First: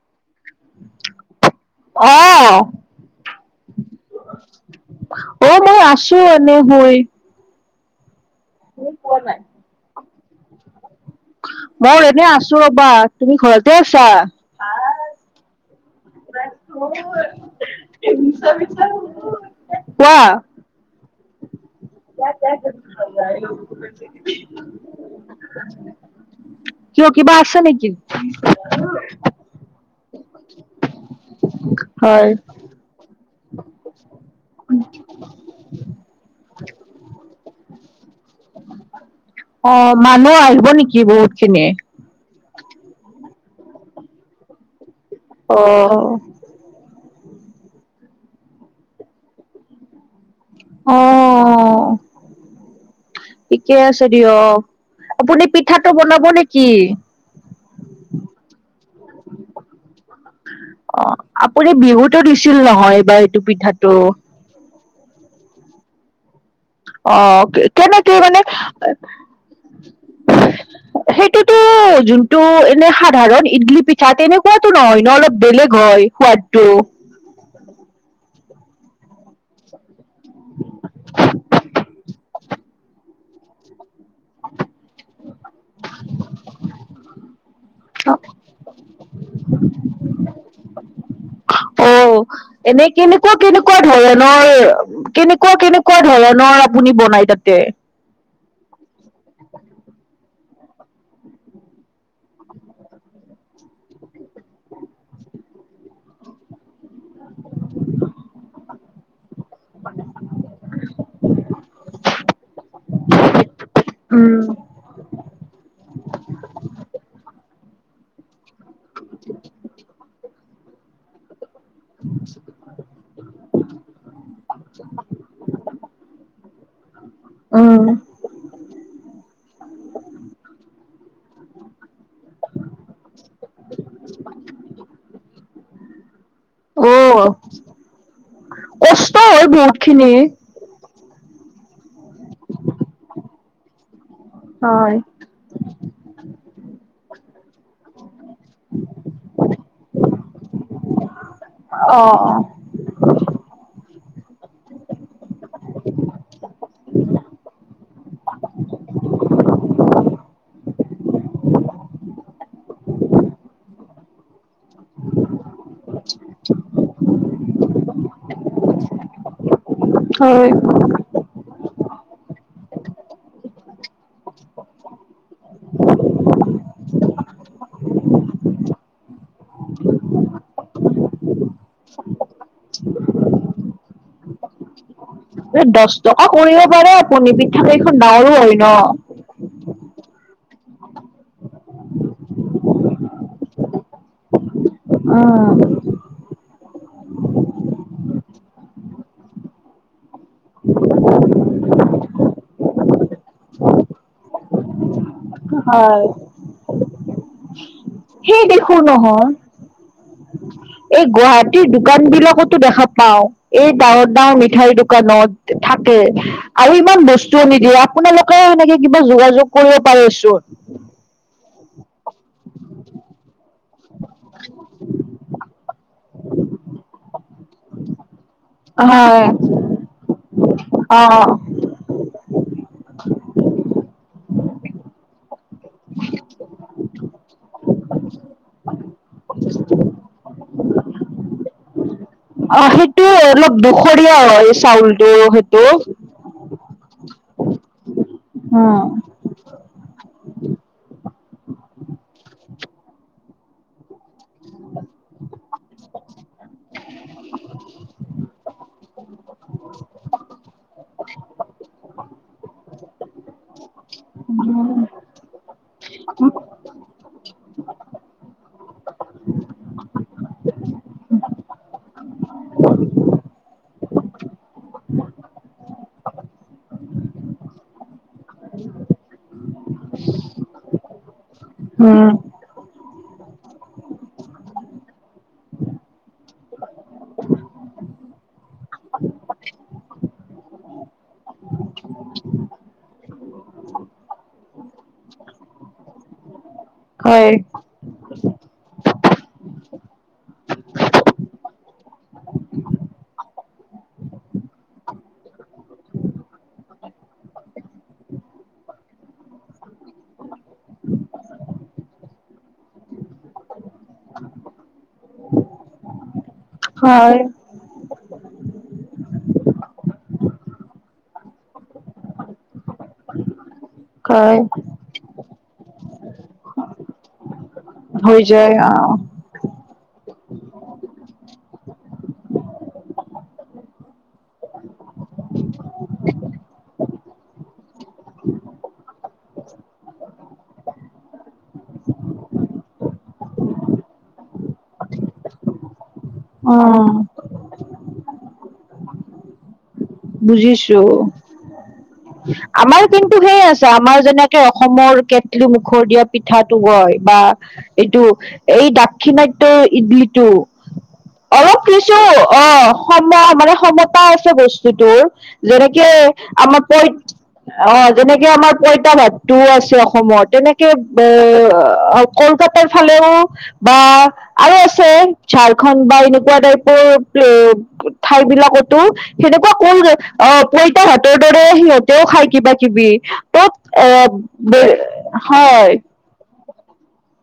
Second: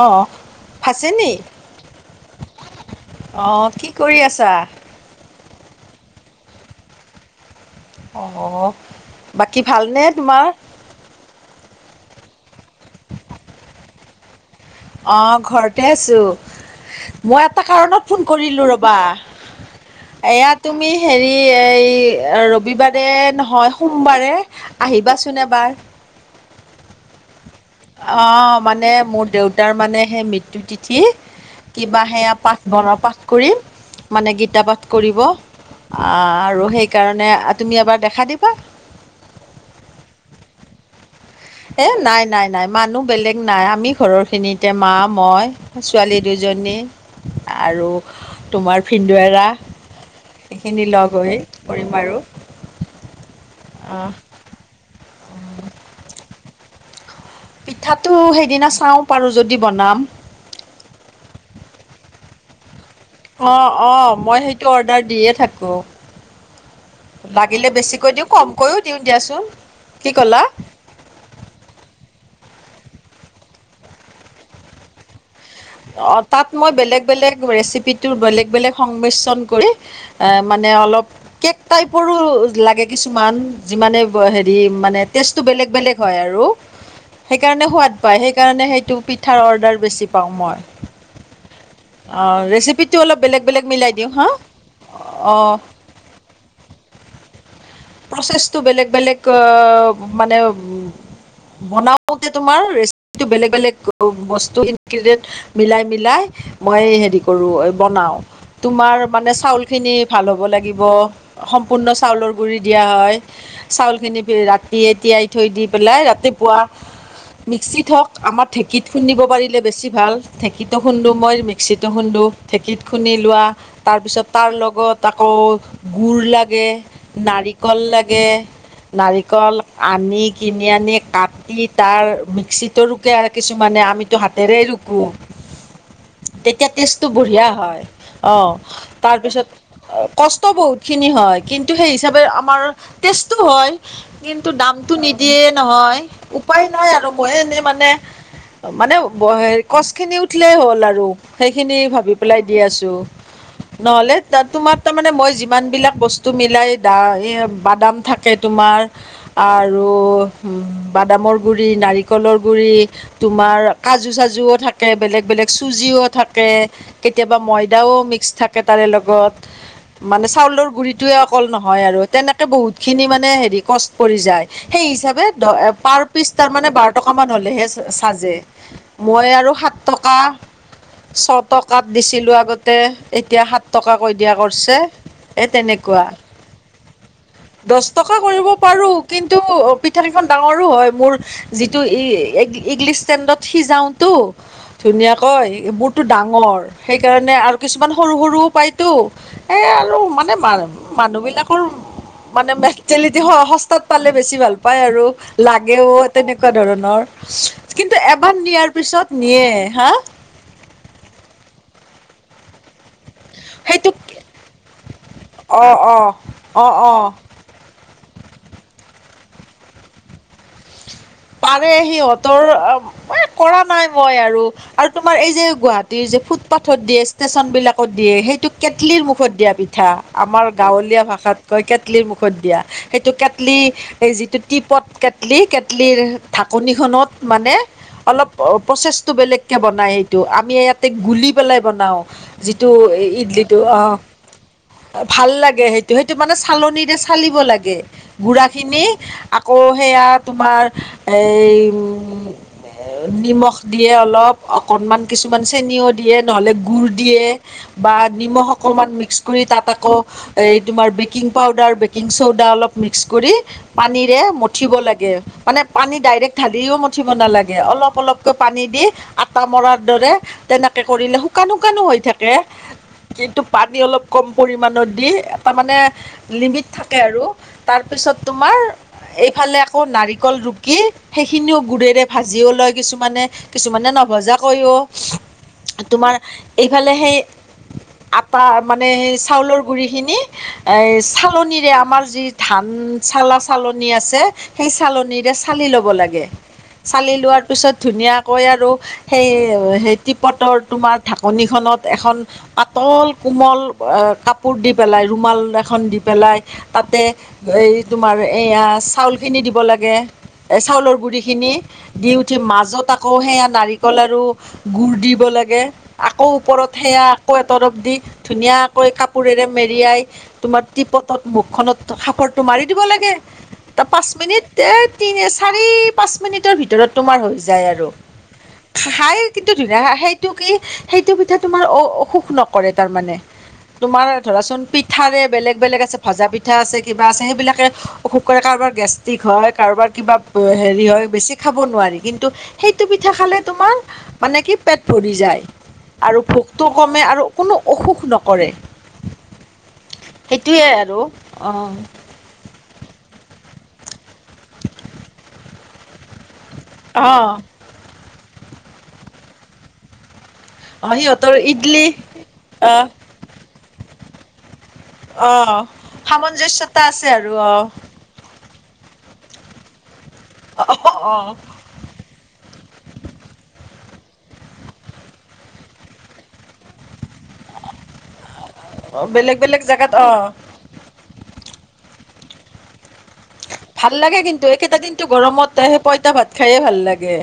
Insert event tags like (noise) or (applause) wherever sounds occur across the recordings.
অহ ফাচে নি? অ', অ', কি কৰি আছা? অ', মই আছো এনে বহি। অ', বাকী ভালনে তোমাৰ? মই এনে আছো ৰ'বা। তুমি ঘৰতে আছা? অ', ঘৰতে আছো। মই এটা কাৰণত ফোন কৰিলোঁ ৰ'বা। কোৱা এয়া তুমি হেৰি এই ৰবিবাৰে নহয় সোমবাৰে আহিবাচোন এবাৰ। কিয় কিবা আছে নেকি? অ', মানে মোৰ দেউতাৰ মানে সেই মৃত্যু তিঠি কিবা হয়, সেয়া পাঠ বন পাঠ কৰিম মানে গীতা পাঠ কৰিব। আহ আৰু সেইকাৰণে তুমি এবাৰ দেখা দিবা। অ', মানুহ হ'ব নেকি বহুত? খিনি? এ নাই নাই নাই মানুহ বেলেগ নাই। আমি ঘৰৰখিনিতে মা মই অ', ছোৱালী দুজনী। আৰু তোমাৰ ভিন্দৱেৰা। এইখিনি লগ হৈ অ', কৰিম আৰু। ঠিকে আছে অ', দিয়ক। আপুনি পিঠাটো বনাব নেকি? পিঠাটো সেইদিনা চাওঁ পাৰো যদি বনাম। টো দিছিল নহয় বা এইটো অঁ পিঠাটো। অঁ মই সেইটো অৰ্ডাৰ দিয়ে থাকোঁ। অ', লাগিলে বেছিকৈ কেনেকে দিওঁ মানে কমকৈও দিওঁ দিয়াচোন। কি কলা? সেইটোতো যোনতটো এনে সাধাৰণ ইডলি পিঠা তেনেকুৱাতো নহয় ন অলপ বেলেগ হয় অ', তাত সোৱাদটো। মই বেলেগ বেলেগ ৰেচিপিৰ বেলেগ বেলেগ সংমিশ্ৰণ কৰি মানে অলপ কেক টাইপৰো লাগে কিছুমান, যিমানে হেৰি মানে টেষ্টটো বেলেগ বেলেগ হয় আৰু। সেইকাৰণে সোৱাদ পাই। সেইকাৰণে সেইটো পিঠাৰ অৰ্ডাৰ বেছি পাওঁ মই। (inaudible) অ'। এনে কেনেকুৱা কেনেকুৱা ধৰণৰ অঁ কেনেকুৱা কেনেকুৱা ধৰণৰ আপুনি বনাই। তাতে! প্ৰচেছটো বেলেগ বেলেগ অ' মানে বনাওঁতে তোমাৰ ৰেচিপিটো বেলেগ বেলেগ বস্তু ইনগ্ৰডিয়েট মিলাই মিলাই মই হেৰি কৰো বনাওঁ। তোমাৰ মানে চাউলখিনি ভাল হ'ব লাগিব। সম্পূৰ্ণ চাউলৰ গুৰি দিয়া হয়। চাউলখিনি উম, ৰাতিয়ে টিয়াই থৈ দি পেলাই মিক্সিত হওঁক আমাৰ ঢেঁকীত খুন্দিব পাৰিলে বেছি ভাল। ঢেঁকীটো খুন্দো মই মিক্সিটো খুন্দো ঢেঁকীত খুন্দি লোৱা। তাৰ পিছত তাৰ লগত আকৌ গুৰ লাগে। নাৰিকল উম। লাগে নাৰিকল আনি কিনি আনি কাটি তাৰ মিক্সিতিতো ৰুকে আৰু কিছুমানে আমিতো হাতেৰেই ৰুকো। তেতিয়া টেষ্টটো অ', বঢ়িয়া হয় অ' কষ্ট হয় তাৰপিছত বহুত খিনি। কষ্ট বহুত। খিনি হয়। কিন্তু সেই হিচাপে আমাৰ টষ্টটো হয়। কিন্তু দামতটো হয়, নিদিয়ে নহয় উপায় নাই আৰু। মই এনে মানে মানে হে কছখিনি উঠিলেই হ'ল আৰু। সেইখিনি অ', ভাবি পেলাই অ'। দি আছো। নহ'লে ত তোমাৰ তাৰ মানে মই যিমানবিলাক বস্তু টো মিলাই দা বাদাম থাকে তোমাৰ আৰু বাদাম গুৰি নাৰিকলৰ গুৰি তোমাৰ কাজু চাজুও থাকে বেলেগ চুজিও থাকে কেতিয়াবা ময়দাও মিক্স থাকে তাৰে লগত। মানে হয়, চাউলৰ গুৰি অকল নহয় আৰু তেনেকে বহুতখিনি মানে কচ পৰি যায়। সেই হিচাপে পাৰ পিচ তাৰ মমানে বাৰ টকাামান হ'লেহে চাজে মই আৰু সাত টকা ছয় টকাত দিছিলোঁ আগতে এতিয়া সাত টকাকৈ দিয়া কৰিছে। এই দহ টকা কৰিব পাৰে আপুনি দহ পিঠাকেইখন ডাঙৰো হয় ন। পিঠা কিখন ডাঙৰো হয় মোৰ যিটো ই ইডলি ষ্টেনডত সিজাওতটো। ধুনীয়াকৈ উম, এইবোৰতো ডাঙৰ। সেইকাৰণে আৰু কিছুমান সৰু সৰু উপায়তো এ আৰু মানে মানুহবিলাকৰ মানে মেণ্টেলিটি সস্তাত পালে বেছি ভাল পায় আৰু। লাগেও হয়। তেনেকুৱা ধৰণৰ। কিন্তু এবাৰ সেই নিয়াৰ দেখো পিছত নহয়, নিয়ে হা? এই গুৱাহাটীৰ দোকান বিলাকতো দেখা পাওঁ। এই সেইটো ডাঙৰ ডাঙৰ মিঠাইৰ দোকানত অ', থাকে অ', অ', আৰু ইমান অ', বস্তুওঁ নিদিয়ে। আপোনালোকে এনেকে কিবা যোগাযোগ কৰিব পাৰিছোন। পাৰে সিহঁতৰ এ কৰা নাই মই আৰু আৰু তোমাৰ এই যে গুৱাহীৰ যে ফুটপাথত দিয়ে ষ্টেচন বিলাকত দিয়ে সেই কেটলিৰ হয় মুখত দিয়া পিঠা আমাৰ অ গাঁৱলীয়া ভাষাত কয় কেটলিৰ মুখত দিয়া। সেইটো কেড কেটলি এই যিটো টিপট কেটলি কেটলিৰ ঢাকনিখনত মানে অলপ প্ৰচেছটো বেলেগকে বনাই এইটো আমি ইয়াতে গুলি পেলাই বনাওঁ। অ যিটো সেইটো অলপ ইডলিটো অ দুখৰীয়া হয় চাউলটো ভাল লাগে সেইটো সেইটো মানে চালনৰে চালিব লাগে উম গুড়াখিনি আকৌ সেয়া তোমাৰ এই নিমখ দিয়ে অলপ। অকনমান কিছুমান চেনও দিয়ে নহ'লে গুডুৰ দিয়ে বা নিমখ অকনমান মিক্স কৰি তাত আকৌ তোমাৰ বেকি পাউডাৰ বেকিং চৌদা অলপ মিক্স কৰি পানীৰে মঠিব লাগে। মানে পানী ডাইৰেক্ট ঢালিও মঠিব নালাগে। অলপ অলপকৈ পানী দি আটা মৰাৰ দৰে তেনেকে কৰিলে শুকান শুকানো হৈ থাকে। কিন্তু পানী অলপ কম পৰিমানণত দি এটা মানে লিমিট থাকে আৰু তাৰ পিছত পিছত তোমাৰ এইফালে আকৌ নাৰিকল ৰুকি সেইখিনিও গুৰেৰে উম ভাজিও লয় কিছু মানে কিছুমানে নভজা কৰিও তোমাৰ এইফালে সেই আটা মানে সেই চাউলৰ গুৰিখিনি এ চালনিৰে আমাৰ যি ধান চালা চালনি আছে সেই চালনি চালি ল'ব লাগে চালি হয় লোৱাৰ পিছত ধুনীয়া কৈ আৰু সেই হেই টিপটৰ তোমাৰ ঢাকনিখনত এখন পাতল কোমল কাপোৰ দি পেলাই ৰুমাল এখন দি পেলাই তাতে এই তোমাৰ এইয়া চাউলখিনি দিব লাগে। এ চাউলৰ গুৰি খিনি দি উঠি মাজত আকৌ সেয়া নাৰিকল আৰু গুড় দি। লাগে আকৌ ওপৰত সেয়া হয় আকৌ এতৰফ দি। ধুনীয়াকৈ কাপোৰেৰে মেৰিয়াই তোমাৰ টিপটত মুখখনত সাপৰটো মাৰি দিব লাগে। পাঁচ হয় মিনিট এ তিনি চাৰি পাঁচ মিনিটৰ ভিতৰত তোমাৰ হৈ যায়। যায় আৰু হৈ যায় অ হাই এটিটোদ। সেইটো কি সেইটো পিঠা তোমাৰ অ' অসুখ নকৰে তাৰমানে। তোমাৰ ধৰাচোন পিঠাৰে বেলেগ বেলেগ আছে ভজা পিঠা আছে কিবা আছে সেইবিলাকে অসুখ কৰে কাৰণ। কাৰোবাৰ গেষ্টিক হয় কাৰোবাৰ কিবা হেৰি হয় বেছি খাব নোৱাৰি। কিন্তু সেইটো পিঠা খালে তোমাৰ মানে কি পেট ভৰি যায় আৰু অ ভোকটো কমে আৰু কোনো অসুখ নকৰে। (inaudible) সেইটোৱে বুজিছো। আৰু অ আমাৰ কিন্তু সেই আছে আমাৰ যেনেকে অসমৰ কেটলি মুখত দিয়া পি পিঠাটো কয় বা এইটো এই দাক্ষিণাত্যৰ ইডলিটো। অ সিহঁতৰ অলপ ইডলি কিছু অ' অহ সময় মানে সময়। পাই আছে বস্তুতোৰ অ', যেনেকে আমাৰ প সামঞ্জস্যতা আছে আৰু অ' যেনেকে আমাৰ। পইতা ভাত টোও আছে। অসমৰ তেনেকে অ', এ অ', কলকাতাৰ ফালেও। বা আৰু আছে ঝাৰখণ্ড বা এনেকুৱা টাইপৰ ঠাই বিলাক। অ' বেলেগ। এনেুৱা বেলেগ কোন জেগাত অ' পইতা হাতৰ দৰে সিহঁতেও খায় কিবা কিবি। তত এ ভাল লাগে। কিন্তু, বে- একেইটা দিনতো গৰমত হয় আহেই পইতা ভাত খায়ে ভাল লাগে।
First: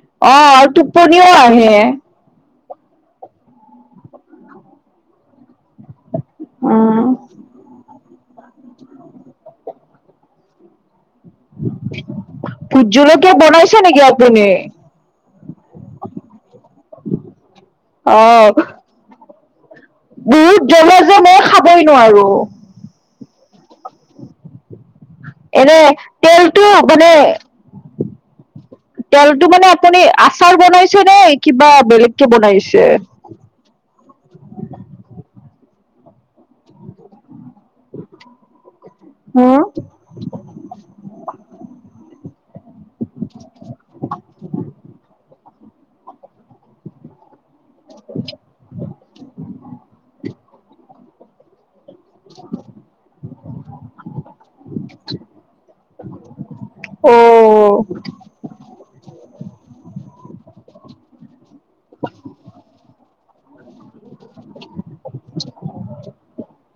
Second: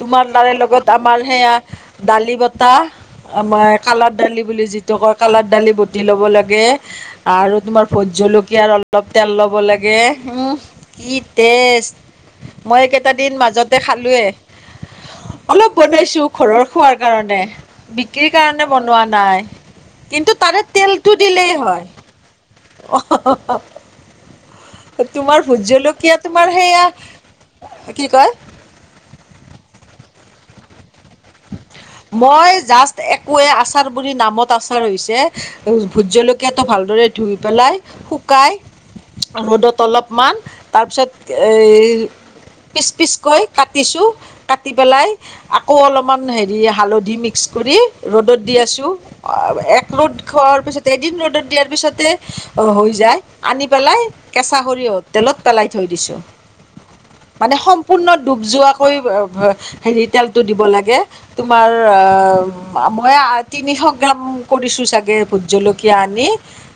তোমাৰ অ লাৰ আৰু লগত আমাৰ টোপনিও সেয়া আহে দালি বত। টা আমাৰ কালৰ দালি বুলি যিটো কয় কালাৰ দালি বুট। দি ল'ব লাগে উম আৰু তোমাৰ ভোট জলকীয়াৰ অলপ তেল ল'ব লাগে, উম। কি টেষ্ট, ভোট মই কেইটা জলকীয়া দিন মাজতে বনাইছে নেকি খালোৱেই। আপুনি অলপ বনাইছো, ঘৰৰ খোৱাৰ কাৰণে, বিক্ৰীৰ অ', কাৰণে বনোৱা নাই। কিন্তু তাৰে বহুত জ্বলা তেলতটো যে মই দিলেই খাবই হয়। নোৱাৰো। (unintelligible) তোমাৰ ভোত এনে জলকীয়া তোমাৰ তেলটো সেইয়া কি কয়। তেলতটো মানে আপুনি আচাৰ বনাইছে। নে কিবা বেলেগকে মই বনাইছে? জাষ্ট একোৱোৱে আচাৰ বুলি নামত আচাৰ হৈছে। ভোট জলকীয়াটো ভালদৰে ধুই পেলাই শুকাই। হুম। ৰ'দত অলপমান তাৰপিছত এই। পিচ পিচকৈ কাটিছোঁ, কাটি পেলাই আকৌ অলপ। অকণমান হেৰী হালধি মিক্মচ কৰি ৰ'দত দি আছো এক ৰ'দ খোৱাৰ পিছতে ত দিয়াপিছত। হৈ যায়, আনি পেলাই কেঁচা খৰিয়হ টেলত পেলাই থৈ দিছো। মানে অ', সম্পূৰ্ণ ডুব যোৱাকৈ হেৰি তেলটো দিব লাগে। তোমাৰ অ' মই তিনিশ গ্ৰাম কৰিছো চাগে। ভোট জলকীয়া আনি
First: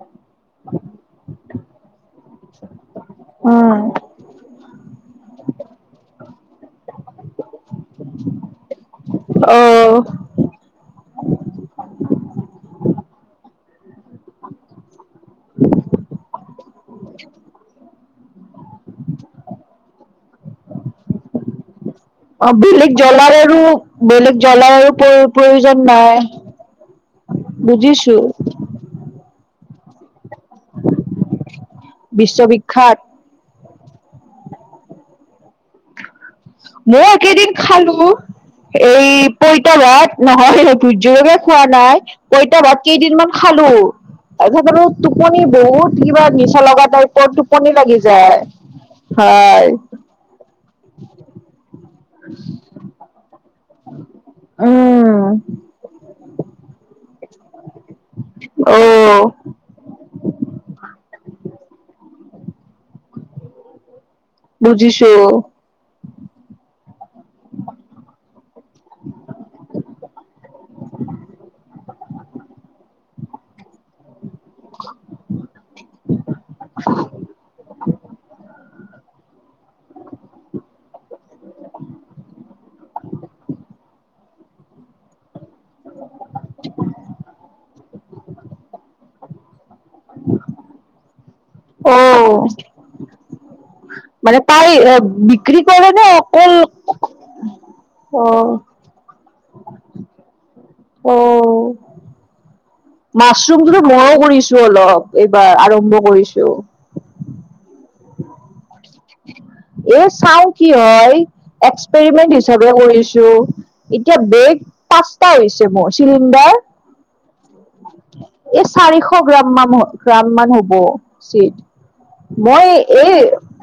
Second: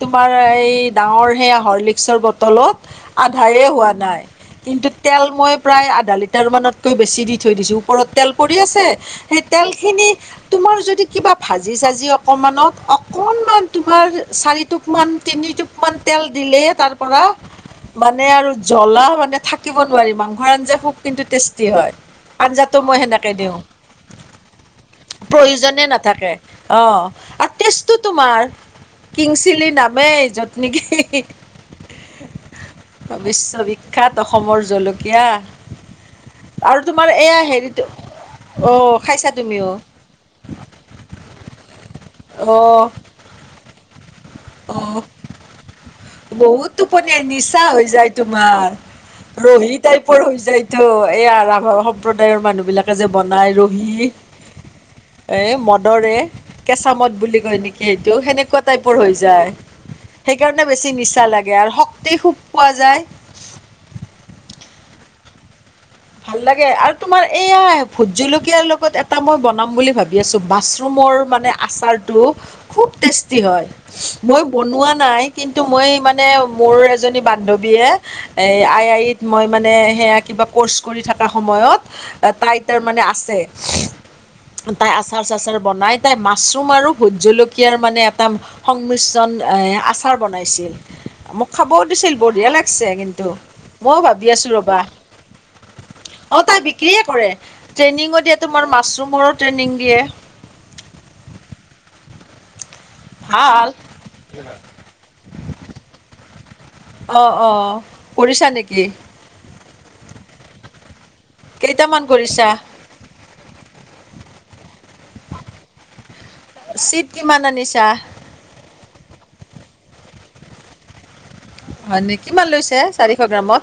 তোমাৰ এই ডাঙৰ সেই হৰৰ্লিকচৰ বটলত। আধায়ে উম। হোৱা নাই, কিন্তু তেল মই প্ৰায় আধা লিটাৰমানতকৈ বেছি দি থৈ দিছোঁ। ওপৰত তেল পৰি আছে। সেই তেল অ', খিনি তোমাৰ যদি কিবা ভাজি চাজি অকমানত অকনমান তোমাৰ চাৰিটোপান তিনি টোপমান তেল দিলে তাৰ পৰা মানে মানে আৰু জ্বলা মানে থাকিব নোৱাৰি, মাংসৰ আঞ্জা খুব কিন্তু টেষ্টি হয়। অ', আঞ্জাটো বেলেগ মই জ্বলাৰ সেনেকে দিওঁ। আৰু বেলেগ জ্বলাৰ আৰু প্ৰ প্ৰয়োজন প্ৰয়োজনে নাই। নাথাকে আহ আৰু তেষ্টটো বুজিছো তোমাৰ। কিংচিলি নামেই যতনকি বিশ্ববিখ্যাত। বিখ্যাত অসমৰ জলকীয়া। আৰু মই তোমাৰ এয়া একেদিন হেৰিটো খালো। অ', এই খাইছা তুমিও পৈতাভাট নহয় ভোট জলকীয়া খোৱা নাই। পঁইতা ভাত অ', কেইদিনমান খালো। তাৰ পিছত অ', টোপনি বহুত। কিবা নিচা বহুত লগা টোপনি টাইপত নিচা টোপনি হৈ লাগি যায়। তোমাৰ। হয় ৰহি টাইপৰ হৈ যায়টো, এই ৰাভা সম্প্ৰদায়ৰ মানুহ বিলাকে যে বনাই আৰু। উম হি-এই মদৰে, কেচাঁ মদ বুলি নেকি সেইটো সেনেকুৱা অ টাইপৰ হৈ যায়। সেইকাৰণে বেছি নিচা লাগে। আৰু শক্তি শোষ পোৱা যায়। বুজিছো। ভাল লাগে আৰু। তোমাৰ এইয়া ভোট জলকীয়াৰ লগত এটা মই বনাম বুলি ভাবি। এছ মাছৰুমৰ মানে আচাৰটো খুব টেষ্টি হয়। মই বনোৱা নাই, কিন্তু মই মানে মোৰ এজনী বান্ধৱীয়ে এ আনি হেৰিত মই মানে সেয়া কিবা ক'ৰ্চ কৰি থকা সময়ত তাই তাৰমানে আছে। তাই আচাৰ -চাচাৰ বনাই। তাই মাছৰুম আৰু ভোট জলকীয়াৰ মানে এটা সংমিশ্ৰণ এ আচাৰ বনাইছিল মোক খাবও অ দিছিল বঢ়িয়া লাগিছে কিন্তু, ময়ো ভাবি মানে আছো তাই ৰ'বা। বিক্ৰী কৰে নে অ', অকল তাই বিক্ৰিয়ে কৰে, ট্ৰেইনিও অ দিয়ে তোমাৰ মাছৰুমৰ ট্ৰেইনিং দিয়ে। ভাল মাছৰুমটোতো মইও কৰিছো অলপ এইবাৰ, আৰম্ভ কৰিছো। অ', অ', কৰিছা নেকি? এই চাও কি হয়? কেইটামান এক্সপেৰিমেণ্ট কৰিছা হিচাপে কৰিছো, এতিয়া বেগ পাঁচটা হৈছে মোৰ, চিলিণ্ডাৰ চিট কিমান আনিছা চাৰিশ গ্ৰাম মান, গ্ৰাম মান হ'ব। চে হয়নে কিমান মই লৈছে এই চাৰিশ গ্ৰামত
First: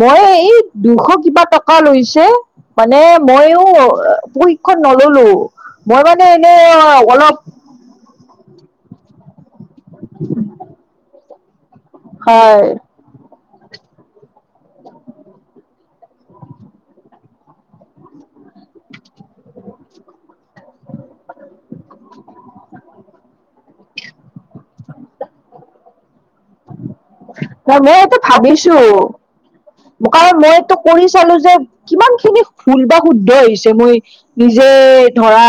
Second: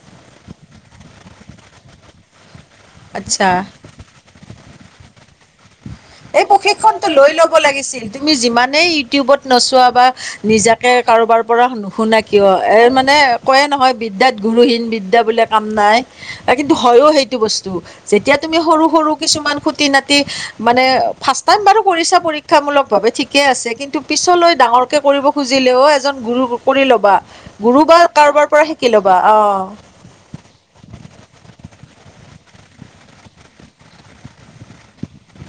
মই এই দুশ কিবা টকা লৈছে মানে আচ্ছা ময়ো প্ৰশিক্ষণ নল'লো মই মানে এই এনে প্ৰশিক্ষনটো লৈ অলপ ল'ব লাগিছিল, তুমি যিমান নে ইউটিউবত নোচুৱা বা নিজাকে কাৰোবাৰ পৰা, নুশুনা কিয় হয় মানে কয় নহয় বিদ্যাত গুৰুহীন বিদ্যা বোলে কাম নাই, কিন্তু হয়ো সেইটো বস্তু যেতিয়া তুমি সৰু -সৰু কিছুমান খুতি নাতি ৰ ফাৰ্ষ্ট টাইম বাৰু কৰিছা পৰীক্ষামূলক ভাৱে, পিছৰখিনি ডাঙৰ কে কৰিব খুজিলেও এজন গুৰু কৰি ল'বা, গুৰু মই বা এইটো কাৰোবাৰ পৰা শিকি ভাবিছো ল'বা অ'। কাৰণ মই এইটো কৰি চালো যে, কিমান খিনি ভূল বা শুদ্ধ হৈছে, মই নিজে ধৰা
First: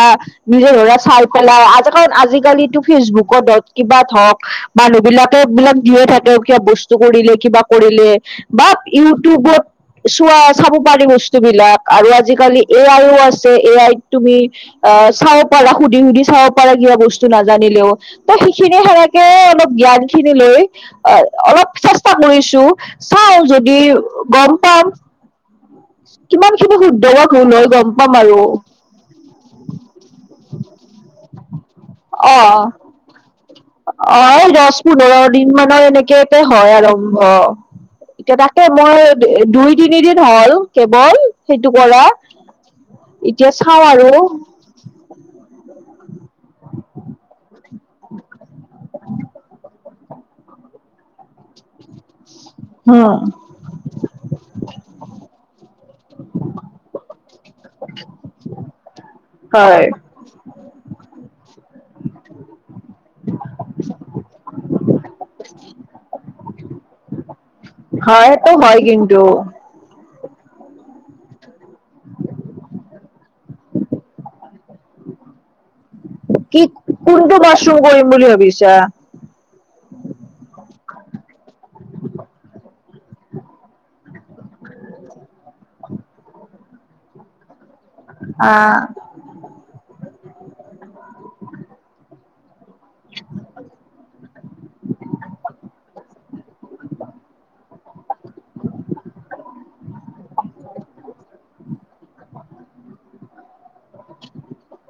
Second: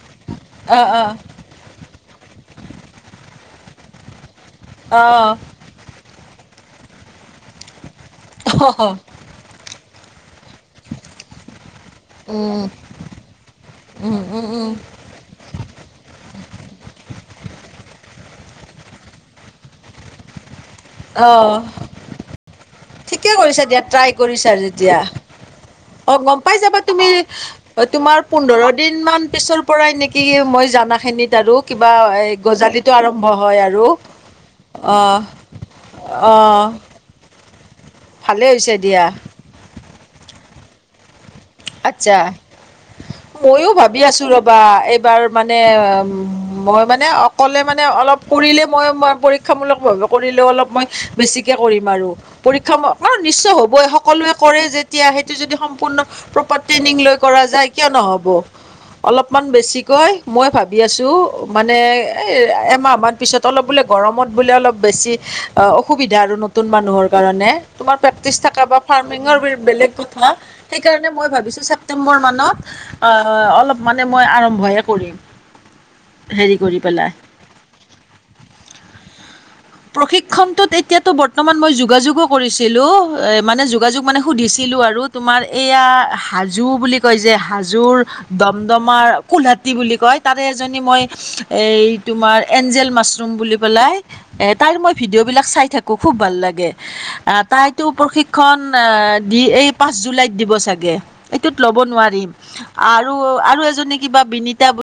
নিজে অ ধৰা চাই পেলাও আজিকালি- আজিকালিটো ফেচবুকত হওঁক কিবাত হওঁক অ মানুহ বিলাকে অ বিলাক দিয়ে থাকে কিবা বস্তু কৰিলে কিবা কৰিলে লে বা অ ইউটিউবত চোৱা পাৰি বস্তুবিলাক আৰু আজিকালি উম এ আইও আছে এ আইত উম তুমি উম উম চাব পাৰা সুধি সুধি চাব পাৰে, কিবা বস্তু নাজানিলেও ত সেইখিনিয়ে সেনেকে অলপ জ্ঞান খিনি লৈ আহ অ অলপ চেষ্টা কৰিছোঁ। ঠিকে চাও কৰিছা যদি দিয়া ট্ৰাই কৰিছা গম পাম যেতিয়া অ', গম কিমান পাই খিনি যাবা শুদ্ধ তুমি বা ভুল হয় গম পাম তোমাৰ আৰু পোন্ধৰ দিন মান পিছৰ পৰাই নেকি মই য দানা খিনিত আৰু কিবা এ অ গজালিতো আৰম্ভ হয় আৰু অ',, দহ অ পোন্ধৰ দিন মানৰ অ এনেকেতে হয় আৰম্ভ এতিয়া ভালে তাকে হৈছে দিয়া মোৰ দুই তিনিদিন হ'ল, কেৱল সেইটো কৰা আচ্ছা এতিয়া ময়ো চাও ভাবি আৰু আছো ৰবা। এইবাৰ মানে মই মানে অকলে মানে অলপ কৰিলে মই-মই পৰীক্ষামূলকভাৱে কৰিলেও অলপ মই বেছিকে কৰিম আৰু। পৰীক্ষা হম ম-নিশ্চয় হ'বই সকলোৱে কৰে যেতিয়া সেইটো যদি সম্পূৰ্ণ প্ৰ পত ট্ৰেইনিং লৈ কৰা যায় কিয় নহ'ব, অলপমান হয় বেছিকৈ মই ভাব ভাবি আছো মানে (unintelligible) এক মাহ মান পিছত অলপ বোলে গৰমত বোলে অলপ বেছি অ-অসুবিধা আৰু নতুন মানুহৰ কাৰণে। তোমাৰ প্ৰেক্টিচ হয়তো থাকে বা হয় কিন্তু ফাৰ্মিংৰ বিৰ-বেলেগ (unintelligible) সেইকাৰণে মই ভাব বুজিছো ছেপটেম্বৰ মানত আ, অলপ মানে মই আৰম্ভহে কৰিম। হেৰি কি, কৰি পেলাই কোনটো মাছৰুম কৰিম বুলি ভাবিছা? তো বৰ্তমান মই যোগাযোগো কৰিছিলোঁ এ মানে যোগাযোগ মানে সুধিছিলোঁ আৰু তোমাৰ এয়া হাজো বুলি কৈ যে হাজো জোৰ আহ দমদমাৰ কোলহাটী বুলি কয় তাৰে এজনী মই এই তোমাৰ এঞ্জেল মাছৰুম বুলি পেলাই এ তাইৰ মই ভিডিঅ'বলাক চাই থাকোঁ খুব ভাল লাগে তাইতো প্ৰশিক্ষণ দি এই পাঁচ জুলাইত দিব চাগে, এইটোত ল'ব নোৱাৰিম আৰু আৰু এজনী কিবা বিনিতা